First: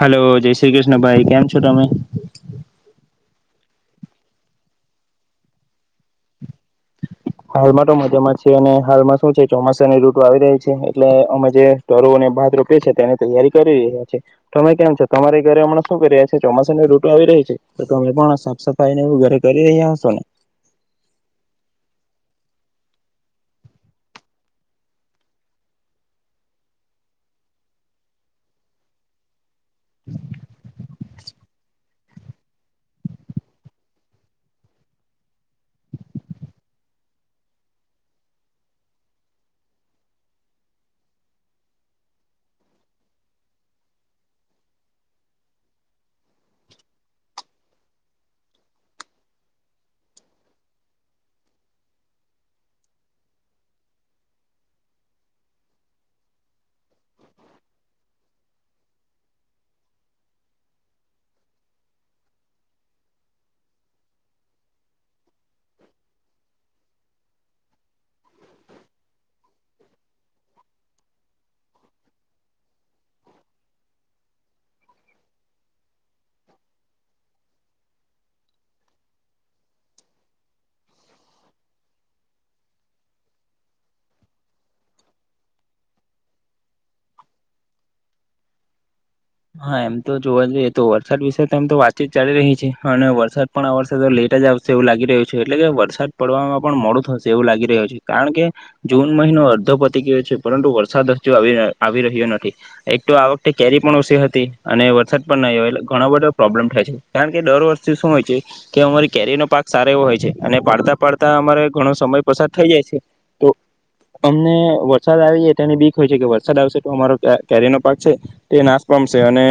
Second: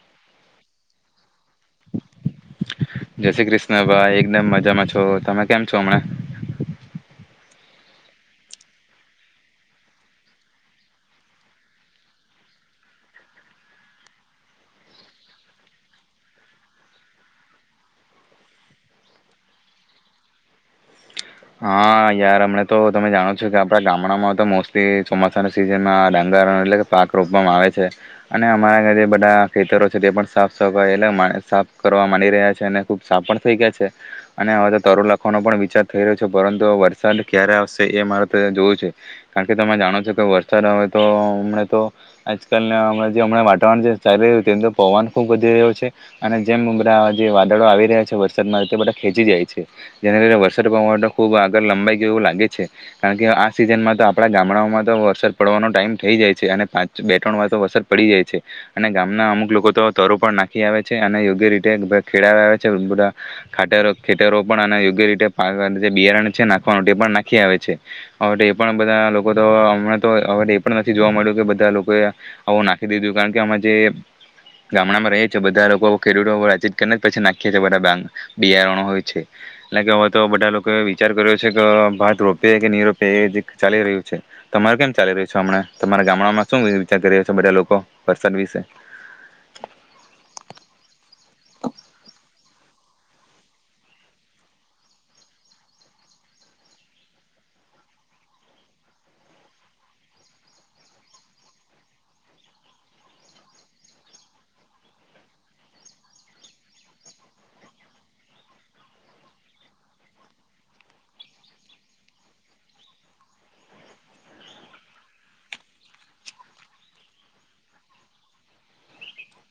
Hello જય શ્રી કૃષ્ણ ભાઈ કેમ છો તમે જય શ્રી કૃષ્ણ ભાઈ એકદમ મજામાં છો તમે કેમ છો હમણાં હાલમાં તો મજામાં જ છે અને હાલમાં શું છે ચોમાસાની ઋતુ આવી રહી છે એટલે અમે જે ટર અને ભાત રોપએ છે તેની તૈયારી કરી રહ્યા છે તમે કેમ છો તમારી ઘરે હમણા શું કરી્યા છ છે ચોમાસાની ઋતુ આવી રહી છે તો તમે પણ સાફ સફાઈને એવુ ઘરે કરી રહ્યા હશો ને હા યાર હમણાં તો તમે જાણો છો કે આપણા ગામડામાં તો મોસ્ટલી ચોમાસાના સિઝનમાં ડાંગર એટલે કે પાક રોપવામાં આવે છે અને અમારા ઘ જે બધા ખેતરો છે તે પણ સાફ સફય એટલે મા સાફ કરવા માંડી રહ્યા છે અને ખૂબ સાફ પણ થઈ ગયા છે અને આ બધા તારુ લખવાનો પણ વિચાર થઈ રહ્યો છે પરંતુ વરસાદ ક્યારે આવશે એ મારે તો જોવું છે કારણ કે તમે જાણો છો કે વરસાદ આવે તો હમણાં તો આજકાલના હણાં જે હમણાં વાતાવરણ જે ચાલી રહ્યું તેમ તો પવવાન ખૂબ વધી રહ્યું છે અને જેમ બધાં જે વાદળો આવી રહ્યા છે વરસાદમાં તે બધા ખેંચી જાય છે જેને લીધે વરસાદ અસર પવા ખૂબ આગળ લંબાઈ ગય એવું લાગે છે કારણ કે આ સિઝનમાં તો આપણા ગામડાઓમાં તો વસર પડવાનો ટાઈમ થઈ જાય છે અને પાંચ બે ત્રણ વાર તો વરસર પડી જાય છે અને ગામના અમુક લોકો તો તરો પણ નાખી આવે છે અને યોગ્ય રીતે ખેડા આવે છે બધા ખારો ખેતરો પણ અને યોગ્ય રીતે જે બિયારણ છે નાખવાનું પણ નાખી આવે છે હવે એ પણ બધા લોકો તો હમણાં તોવે એ પણ નથી જોવા મળ્યું કે બધા લોકો આવું નાખી દીધું કારણ કે આમાં જે ગામડામાં ર છે બધા લોકો ખેડૂતો વાચત કરીને પછી નાખીએ બધાંગ બિયારણો હોય છે એટલે કે તો બધા લોકોએ વિચાર કર્યો છે કે ભારત રોપે કે નહી રોપ એ જે ચાલી રહ્યું છે તમારું કેમ ચાલી રહ્યું છે હમણાં તમારા ગામડામાંમાં શું વિચાર કરી રહ્યો છે બધા લોકો વરસાદ વિશે હા એમ તો જોવા જઈએ તો વરસાદ વિશે તો આમ તો વાતચીત ચાલી રહી છે અને વરસાદ પણ આ વર્ષે તો લેટ જ આવશે એવું લાગી રહ્યું છે એટલે કે વરસાદ પડવામાં પણ મોડું થશે એવું લાગી રહ્યું છે કારણ કે જૂન મહિનો અડધો પતી ગયો છે પરંતુ વરસાદ હજુ આવી આવી રહ્યો નથી એક તો આ વખતે કેરી પણ હશી હતી અને વરસાદ પણ નહી આવે એટલે ઘણા બધા પ્રોબ્લેમ થાય છે કારણ કે દર વર્ષથી શું હોય છે કે અમારી કેરી નો પાક સારો એવો હોય છે અને પાડતા પાડતા અમારે ઘણો સમય પસાર થઈ જાય છે તો અમને વરસાદ આવી તેની બીક હોય છે કે વરસાદ આવશે તો અમારો કેરી નો પાક છે તે નાશ નાશ પામશે અને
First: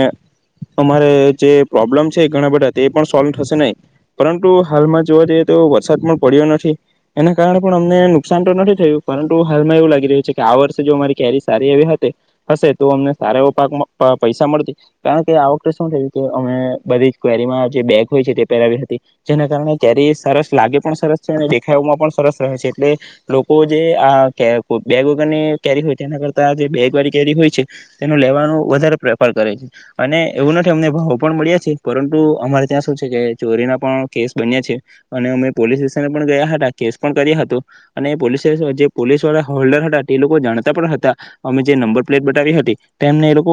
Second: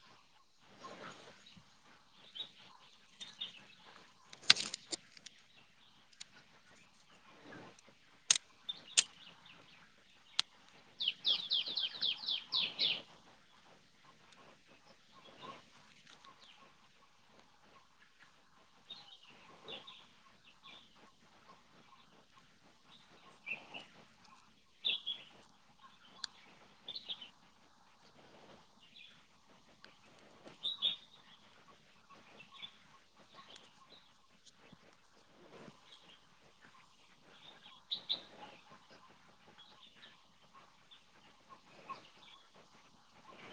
અમારે જે પ્રોબ્લેમ છે ઘણા બધા તે પણ સોલ્વ થશે નહી પરંતુ હાલમાં જોવા જઈએ તો વરસાદ પણ પડ્યો નથી એના કારણે પણ અમને નુકસાન તો નથી થયું પરંતુ હાલમાં એવું લાગી રહ્યું છે કે આ વર્ષે જો અમારી કેરી સારી આવી હતી હશે તો અમને સારા એવો પાકમાં પૈસા મળતી કારણ કે આ વખતે શું થયું કે અમે બધી જ કરીમાં જે બેગ હોય છે તે પહેરાવી હતી જેના કારણે કેરી સરસ લાગે પણ સરસ છે અને દેખામાં પણ સરસ રહે છે એટલે લોકો જે આ બેગ વગરની કેરી હોય તેના કરતા જે બેગ વાળી કેરી હોય છે તેનું લેવાનું વધારે પ્રેફર કરે છે અને એવું નથી અમને ભાવો પણ મળ્યા છે પરંતુ અમારે ત્યાં શું છે કે ચોરીના પણ કેસ બન્યા છે અને અમે પોલીસ સ્ટેશન પણ ગયા હતા કેસ પણ કર્યા હતો અને પોલીસ સ જે પોલીસ વાળા હોલ્ડર હતા તે લોકો જાણતા પણ હતા અમે જે નંબર પ્લેટ બતાવી હતી તેમને એ લોકો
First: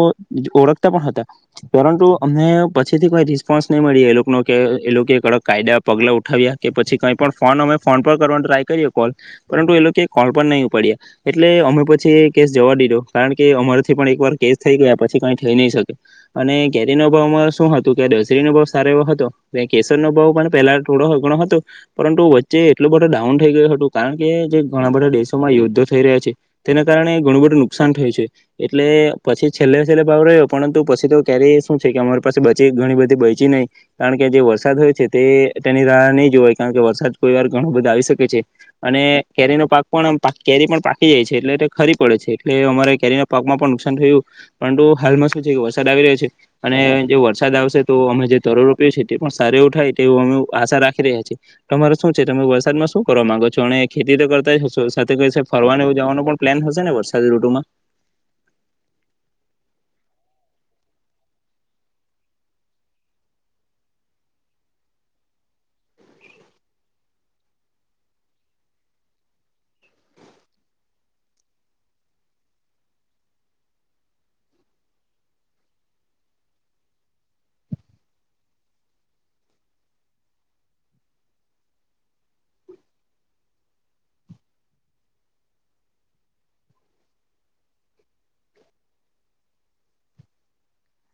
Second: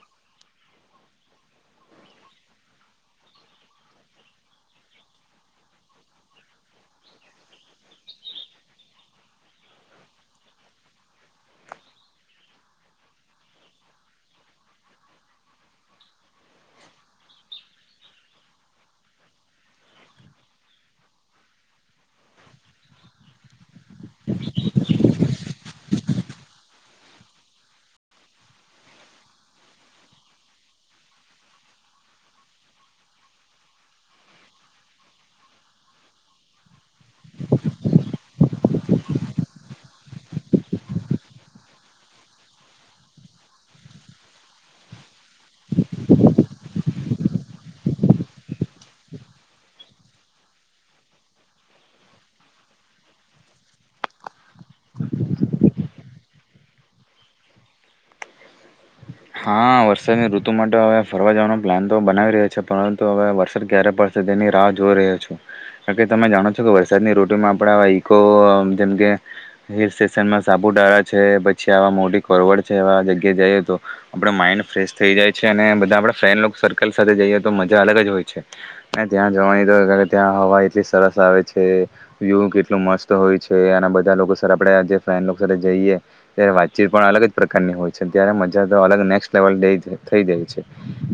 ઓળખતા પણ હતા પરંતુ અને પછીથી કોઈ રિસ્પોન્સ નહી મળી એ લોકો ન કે એ લોકો કડક કાયદા પગલા ઉઠાવ્યા કે પછી કઈ પણ ફોન અમે ફોન પર કરવા ટ્રાય કરીએ કોલ પરંતુ એ લોકો કોલ પર નહી ઉપાડ્યા એટલે અમે પછી એ કેસ જવા દીધો કારણ કે અમારથી પણ એકવાર કેસ થઈ ગયા પછી કંઈ થઈ નહી શકે અને કેરીનો ભાવમાં શું હતું કે આ ડસરીનો ભાવ સારો એવો હતો કે કેસરનો ભાવ પણ પહેલા થોડો ઘણો હતો પરંતુ વચ્ચે એટલો બધો ડાઉન થઈ ગયો હતું કારણ કે જે ઘણા બધા દેશોમાં યોુદ્ધો થઈ રહ્યા છે તેના કારણે ઘણું બધું નુકસાન થયું છે એટલે પછી છેલ્લે છેલ્લે ભાવ રહ્યો પરંતુ પછી તો કેરી શું છે કે અમારી પાસે બચી ઘણી બધી બચી નહીં કારણ કે જે વરસાદ હોય છે તેની રાહ નહીં જોવાય કારણ કે વરસાદ કોઈ વાર ઘણો બધો આવી શકે છે અને કેરીનો પાક પણ કેરી પણ પાકી જાય છે એટલે તે ખરી પડે છે એટલે અમારે કેરીના પાકમાં પણ નુકસાન થીયુ પરંતુ હાલમાં શું છે વરસાદ આવી રહ્યો છે અને જે વરસાદ આવશે તો અમે જે તરુ રોપ્યે છે તે પણ સારું એવું થાય તેવુ અમે આશા રાખી રહ્યા છે તમારે શું છે તમે વરસાદમાં શું કરવા માંગો છો અને ખેતી તો કરતાય હશો સાથે કશે ફરવા ને એવું જવાનો પણ પ્લેન હશે ને વરસાદ ઋતુમાં હા વરસાદની ઋતુ માટ હવે ફરવા જવાનો પ્લાન તો બનાવી રહ્યો છે પરંતુ હવે વરસાદ ક્યારે પડશે તેની રાહ જોઈ રહ્યો છુ કારણ કે તમે જાણો છો કે વરસાદની ઋતુમાં આપણે આવા ઈકો જેમકે હિલ સ્ટેશનમાં સાપુતળા છે પછી આવા મોટી કરવડ છે એવા જગ્યા જઈએ તો આપણા માઇન્ડ ફ્રેશ થઈ જાય છે અને બધા આપડા ફ્રેન્ડ લોક સર્કલ સાથે જઈએ તો મજા અલગ જ હોય છે અને ત્યાં જવાની તો ત્યાં હવા એટલી સરસ આવે છે વ્યુ કેટલું મસ્ત હોય છે અને બધા લોકો સર આપડે જે ફ્રેન્ડ સાથે જઈએ ત્યારે વાતચીત પણ અલગ જ પ્રકારની હોય છે ત્યારે મ મજા તો અલગ નેક્સ્ટ લેવલ દેય છે થઈ જાય છે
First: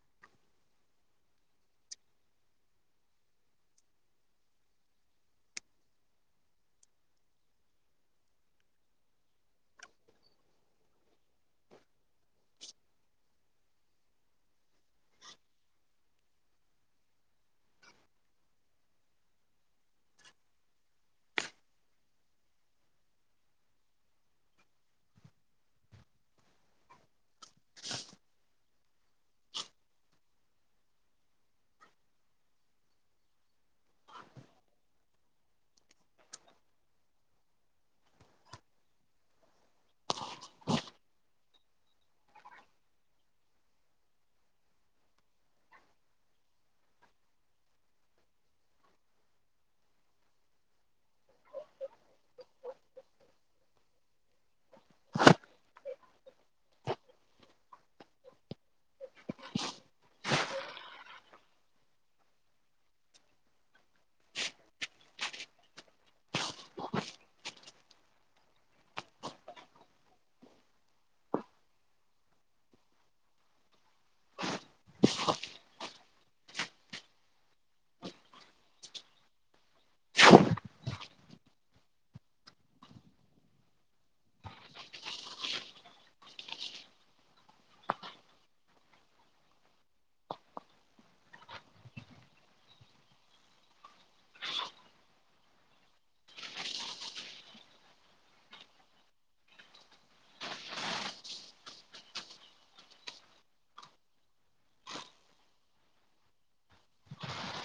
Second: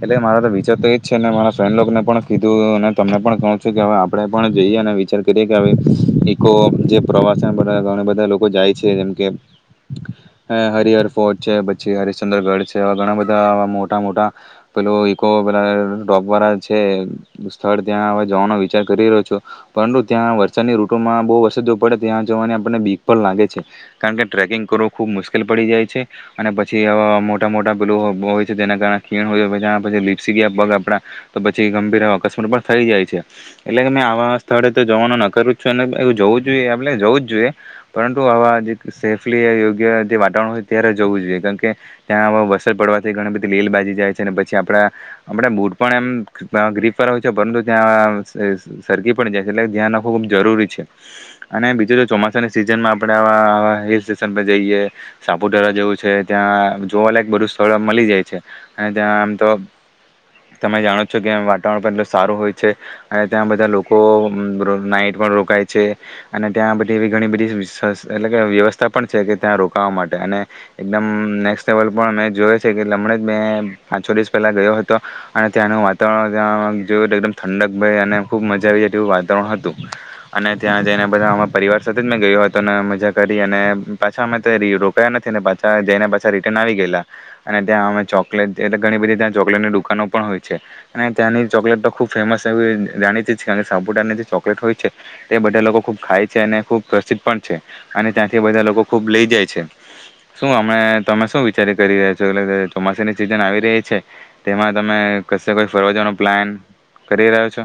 એટલે મારો તો વિચાર તો એ જ છે ને મારા ફ્રેન્ડ લોકોને પણ કીધું અને તમને પણ કવ છું કે અવે આપડે પણ જઈએ અને વિચાર કરીએ કે અવે ઇકો જે પ્રવાસે બધા ઘણા બધા લોકો જાય છે જેમ કે હે હરિહર ફોર્ટ છે પછી હરીસ ચંદ્રગઢ છે એવા ઘણા બધા આવા મોટા મોટા પેલો ઇકો પેલા રોપ વાળા છે સ્થળ ત્યાં હવે જવાનો વિચાર કરી રહ્યો છું પરંતુ ત્યાં વરસાદની ઋટુમાં બહુ વરસાદો પડે ત્યાં જવાની આપણને બીક પણ લાગે છે કારણ કે ટ્રેકિંગ કરવું ખૂબ મુશ્કેલ પડી જાય છે અને પછી થી આવા મોટા મોટા પેલુ બહોય છે જેના કારણે ખીણ હોય બધા પછી લિપ્સી ગયા પગ આપણા તો પછી ગંભીર અકસ્માત પણ થઈ જાય છે એટલે કે મેં આવા સ્થળે તો જવાનું નકારુ છુ અને એ જવું જ જોઈએ આપલે જવું જ જોઈએ પરંતુ આવા જે સેફલી યોગ્ય જે વાતાવરણ હોય ત્યારે જવું જ જોઈએ કાર કે ત્યાં આ વરસાદ પડવાથી ઘણી બધી લીલબાજી જાય છે અને પછી આપણા આપણા બૂટ પણ એમ અ ગ્રીફવાળા હોય છે પરંતુ ત્યાં સ સરકી પણ જાય છે એટલે ધ્યાન રાખવું ખૂબ જરૂરી છે અને બીજું જો ચોમાસાની સિઝનમાં આપણે આવા હિલ સ્ટેશન પર જઈએ સાપુતારા જેવું છે ત્યાં જોવા લાયક બધું સ્થળ મલી જાય છે અને ત્યાં આમ તો તમે જાણો છો કે વાતાવરણ પણ એટલું સારું હોય છે અને ત્યાં બધા લોકો નાઈટ પણ રોકાય છે અને ત્યાં બધી એવી ઘણી બધી સસ એટલે કે વ્યવસ્થા પણ છે કે ત્યાં રોકાવા માટે અને એકદમ નેક્સ્ટ લેવલ પણ મેં જોય છે કે હમણા જ મેં પાંચ છો દિવસ પહેલા ગયો હતો અને ત્યાંનું વાતાવરણ ત્યાં જોયું તો એકદમ ઠંડક ભય અને ખૂબ મજા આવી જાય તેવું વાતાવરણ હતું અને ત્યાં જઈને બધા અમારા પરિવાર સાથે જ મેં ગયો હતો અને મજા કરી અને પાછા અમે તરીયુ રોકાયા નથી ને ત્યા જઈને પાછા રિટર્ન આવી ગયેલા અને ત્યાં અમે ચોકલેટ એ ઘણી બધી ત્યાં ચોકલેટની દુકાનો પણ હોય છે અને ત્યાંની ચોકલેટ તો ખૂબ ફેમસ એવી જાણીતી જ કારણ કે સાપુતારની જે ચોકલેટ હોય છે તે બધા લોકો ખૂબ ખાય છે અને ખૂબ પ્રસિદ્ધ પણ છે અને ત્યાંથી બધા લોકો ખૂબ લઈ જાય છે. શું હમણે તમે શું વિચારી કરી રહ્યા છો એટલે ચોમાસાની સિઝન આવી રહી છે તેમાં તમે કશે કોઈ ફરવાજવાનો પ્લાન કરી રહ્યો છો.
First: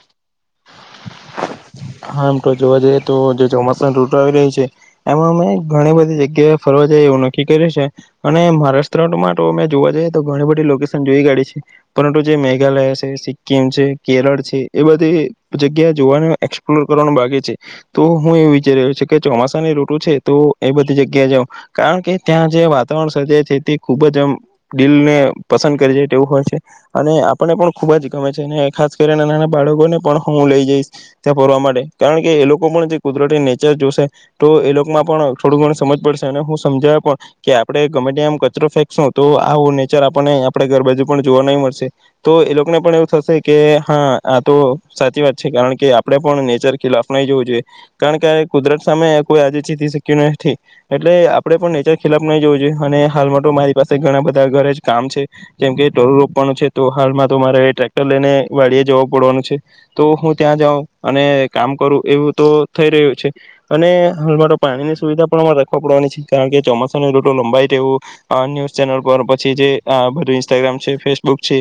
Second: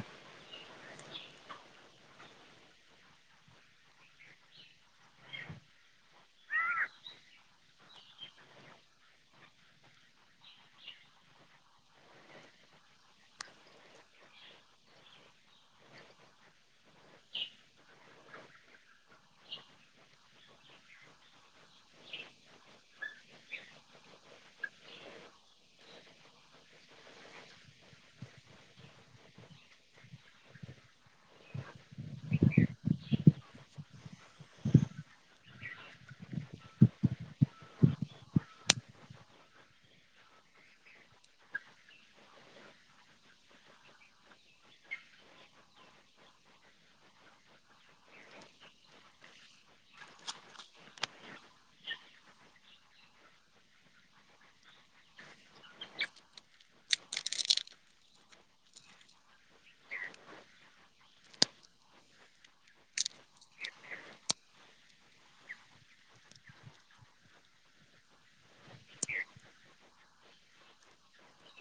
હા એમ તો જોવા જઈએ તો જે ચોમાસાની ઋતુ આવી રહી છે એમાં અમે ઘણી બધી જગ્યાએ ફરવા જઈએ એવું નક્કી કર્યું છે અને મહારાષ્ટ્રમાં તો અમે જોવા જઈએ તો ઘણી બધી લોકેશન જોઈ કાધી છે પરંતુ જે મેઘાલય છે સિક્કિમ છે કેરળ છે એ બધી જગ્યા જોવાનું એકસ પલોર કરવાનું બાકી છે તો હું એવું વિચારી રહ્યો છુ કે ચોમાસાની ઋતુ છે તો એ બધી જગ્યા જાઉં કારણ કે ત્યાં જે વાતાવરણ સર્જાય છે તે ખૂબ જ આમ દિલને પસંદ કરી જાય તેવું હોય છે અને આપણને પણ ખૂબ જ ગમે છે ને ખાસ કરીને નાના બાળકોને પણ હું લઈ જઈશ ત્યાં ફરવા માટે કારણ કે એ લોકો પણ જે કુદરતી નેચર જોશે તો એ લોકમાં પણ થોડું ઘણુ સમજ પડશે અને હું સમજાવા પણ કે આપણે ગમે ત્યા આમ કચરો ફેંકશું તો આવુ નેચર આપણને આપણે ઘર બાાજુ પણ જોવા નહીં મળશે તો એ લોકોને પણ એવું થશે કે હા આ તો સાચી વાત છે કારણ કે આપ આપણે પણ નેચર ખિલાફ નહી જોવું જોઈએ કારણ કે કુદરત સામે કોઈ આજે જીતી શક્યું નથી એટલે આપડે પણ નેચર ખિલાફ નહી જોવું જોઈએ અને હાલમાં તો મારી પાસે ઘણા બધા ઘરે જ કામ છે જેમ કે તરુ રોપવાનું છે તો હાલમાં તો મારે ટ્રેક્ટર લઈને વાડીએ જવું પડવાનું છે તો હું ત્યાં જાઉં અને કામ કરું એવું તો થઈ રહ્યું છે અને હાલમાં તો પાણીની સુવિધા પણ અમારે રાખવા પડવાની છે કારણ કે ચોમાસાની ઋતુ લંબાઈ તેવુ અ ન્યુઝ ચેનલ પર પછી જે આ બધી ઇન્સ્ટાગ્રામ છે ફેસબુક છે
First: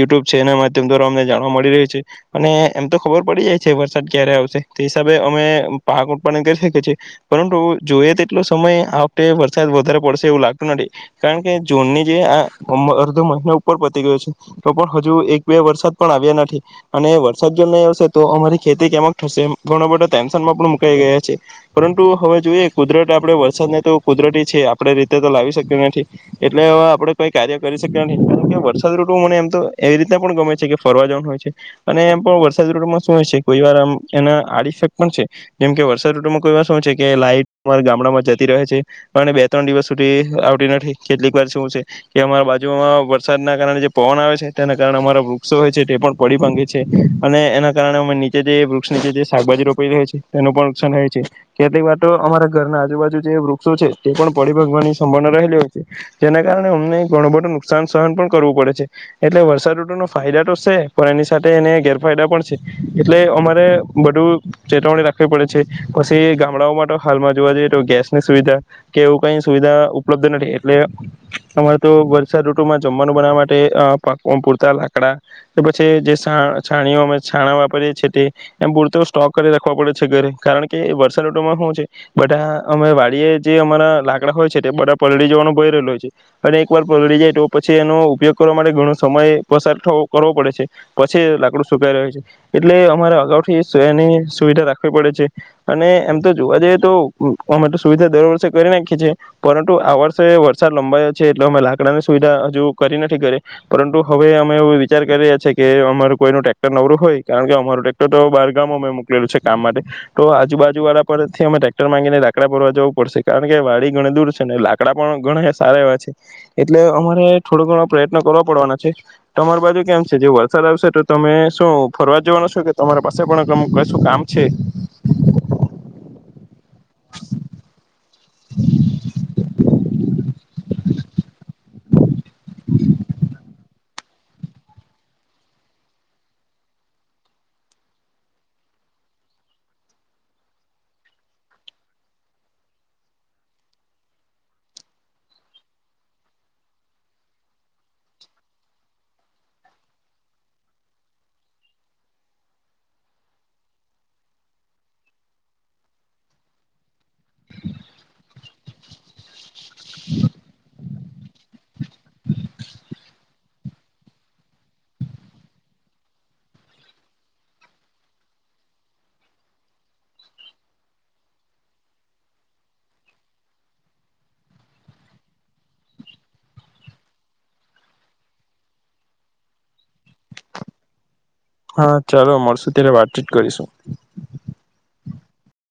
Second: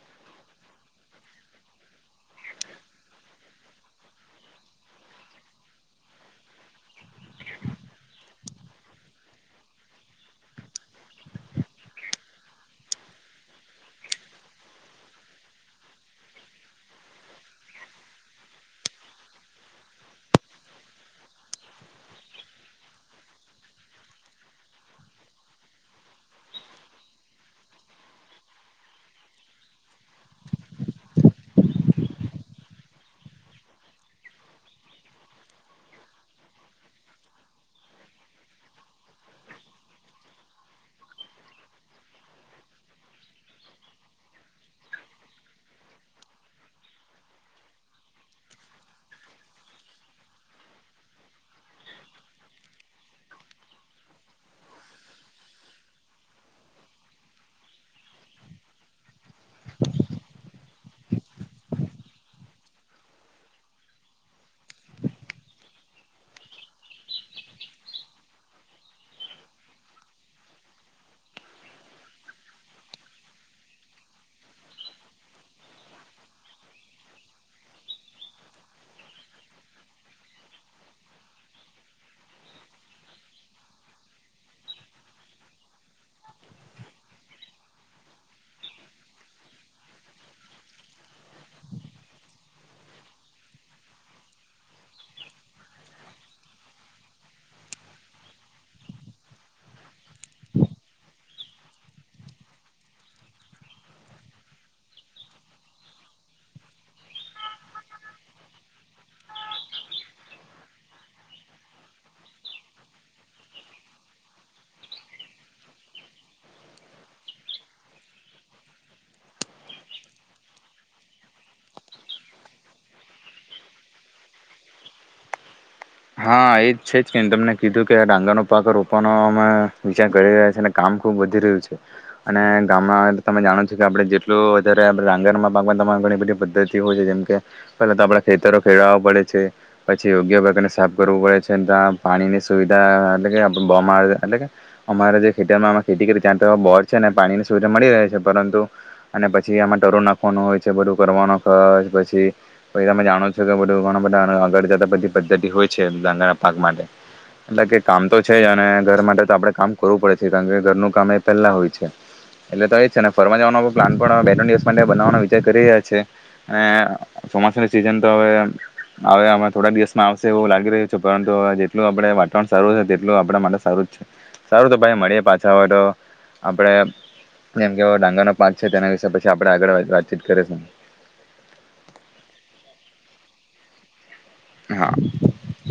યુટ્યુબ છે એના માધ્યમ દ્વારા અમને જાણવા મળી રહ્યું છે અને એમ તો ખબર પડી જાય છે વરસાદ ક્યારે આવશે તે હિસાબે અમે પાક ઉત્પાદન કરી શકીએ છે પરંતુ જોઈએ તેટલો સમય આ વખતે વરસાદ વધારે પડશે એવું લાગતું નથી કારણ કે જુનની જે આ અમ અર્ધો મહિનો ઉપર પતી ગયો છે તો પણ હજુ એક બે વરસાદ પણ આવ્યા નથી અને વરસાદ જો નહીં આવશે તો અમારી ખેતી કેમક થશે ઘણો બધો ટેન્શનમાં પણ મુકાઈ ગયા છે પરંતુ હવે જોઈએ કુદરત આપણે વરસાદને તો કુદરતી છે આપણે રીતે તો લાવી શક્તુ નથી એટલે અવે આપણે કઈ કાર્ય કરી શક્તા નથી કારણ કે વરસાદ ઋતુ મને એમ તો એવી રીતના પણ ગમે છે કે ફરવા જવાનું હોય છે અને એમ પણ વરસાદ ઋતુમાં શું હોય છે કોઈ વાર આમ એના આડ ઇફેક્ટ પણ છે જેમ કે વરસાદ ઋતુમાં કોઈ વાર શું છે કે લાઈટ અમારા ગામડામાં જતી રહે છે અને બે ત્રણ દિવસ સુધી આવતી નથી કેટલીક વાર શું છે કે અમારા બાજુમાં વરસાદના કારણે જે પવન આવે છે તેના કારણે અમારા વૃક્ષો હોય છે તે પણ પડી ભાગે છે અને એના કારણે અમે ની તે જે વૃક્ષ નીચે જે શાકભાજી રોપેલી હોય છે તેનું પણ નુકસાન હોય છે કેટલીક વાર તો અમારા ઘરના આજુબાજુ જે વૃક્ષો છે તે પણ પડી ભાંગવાની સંભાવના રહેલી હોય છે જેના કારણે અમને ઘણું બધું નુકસાન સહન પણ કરવું પડે છે એટલે વરસાદ ઋતુ નો ફાયદા તો છે પણ એની સાથે એને ગેરફાયદા પણ છે. એટલે અમારે બધું ચેતવણી રાખવી પડે છે પછી ગામડાઓમાં તો હાલમાં જોવા જઈએ તો ગેસની સુવિધા કે એવું કઈ સુવિધા ઉપલબ્ધ નથી એટલે અમારે તો વરસાદ ઋતુમાં જમવાનું બનાવા માટે અ પાક અમ પૂરતા લાકડા કે પછી જે છા છાણીઓ અમે છાણા કરે છે તે એમ પૂરતો સ્ટોક કરી રાખવા પડે છે ઘરે કારણ કે વરસાદ ઋતુમાં હુ છે બધા અમે વાડીએ જે અમારા લાકડા હોય છે તે બધા પલળી જવાનું ભય રહેલુ હોય છે અને એક વાર પલળી જાય તો પછી એનો ઉપયોગ કરવા માટે ઘણો સમય પસાર થ કરવો પડે છે પછી લાકડું સુકાઈ રહે છે. એટલે અમારે અગાઉથી સેની સુવિધા રાખવી પડે છે અને એમ તો જોવા જઈએ તો અમે તો સુવિધા દર વર્ષે કરી નાખીએ છીએ પરંતુ આ વર્ષે વરસાદ લંબાયો છે એટલે અમે લાકડાની સુવિધા હજુ કરી નથી ઘરે પરંતુ હવે અમે એવુ વિચાર કરીએ છે કે અમાર કોઈનું ટ્રેક્ટર નવરું હોય કારણ કે અમારું ટ્રેક્ટર તો બાર ગામ અમે મોકલેલું છે કામ માટે તો આજુ બાાજુ વાળા પરથી અમે ટેક્ટર માંગીને લાકડા ભરવા જવું પડશે કારણ કે વાડી ઘણી દૂર છે અને લાકડા પણ ઘણા સારા એવા છે એટલે અમારે થોડો ઘણો પ્રયત્ન કરવો પડવાના છે તમાર બાજુ કેમ છે જે વરસાદ આવશે તો તમે શું ફરવા જવાનું છે કે તમારી પાસે પણ એમ કશું કામ છે. હા એજ છે જ કેની તમને કીધું કે ડાંગરનો પાક રોપવાનો અમે વિચાર કરી રહ્યા છે અને કામ ખુબ વધી રહ્યું છે અને ગામમાં તમે જાણો છો કે આપણે જેટલું વધારે આપણે ડાંગરમાં પાકમાં તમારે ઘણી બધી પદ્ધતિ હોય છે જેમ કે પેલા તો આપડે ખેતરો ખેળવા પડે છે પછી યોગ્ય પ્રકારની સાફ કરવું પડે છે ને ત્યાં પાણીની સુવિધા એટલે કે આપણે બરમા એટલે કે અમારે જે ખેતરમાં અમે ખેતી કરી ત્યાં તો બોર છે ને પાણીની સુવિધા મળી રહે છે પરંતુ અને પછી આમાં તરુ નાખવાનું હોય છે બધું કરવાનો ખર્ચ પછી પછી તમે જાણો છો કે બધું ઘણા બધા આગળ આગળ જતા બધી પદ્ધતિ હોય છે ડાંગરના પાક માટે એટલે કે કામ તો છે જ અને ઘર માટે તો આપણે કામ કરવું પડે છે કારણ કે ઘરનું કામ એ પહેલાં હોય છે. એટલે તો એ છે ને ફરવા જવાનો પ્લાન પણ બે ત્રણ દિવસ માટે બનાવવાનો વિચાર કરી રહ્યા છે અને ચોમાસાનું સિઝન તો હવે આવે અમે થોડાક દિવસમાં આવશે એવું લાગે લાગી રહ્યું છે પરંતુ અવે જેટલું આપણે વાતાવરણ સારું છે તેટલું આપણા માટે સારું જ છે સારું તો ભાઈ મળીએ પાછા હોય તો આપણે જેમ કે ડાંગરનો પાક છે તેના વિશે પછી આપણે આગળ વાત વાતચીત કરીશું. હા ચાલો મળશુ ત્યારે વાતચીત કરીશું. હા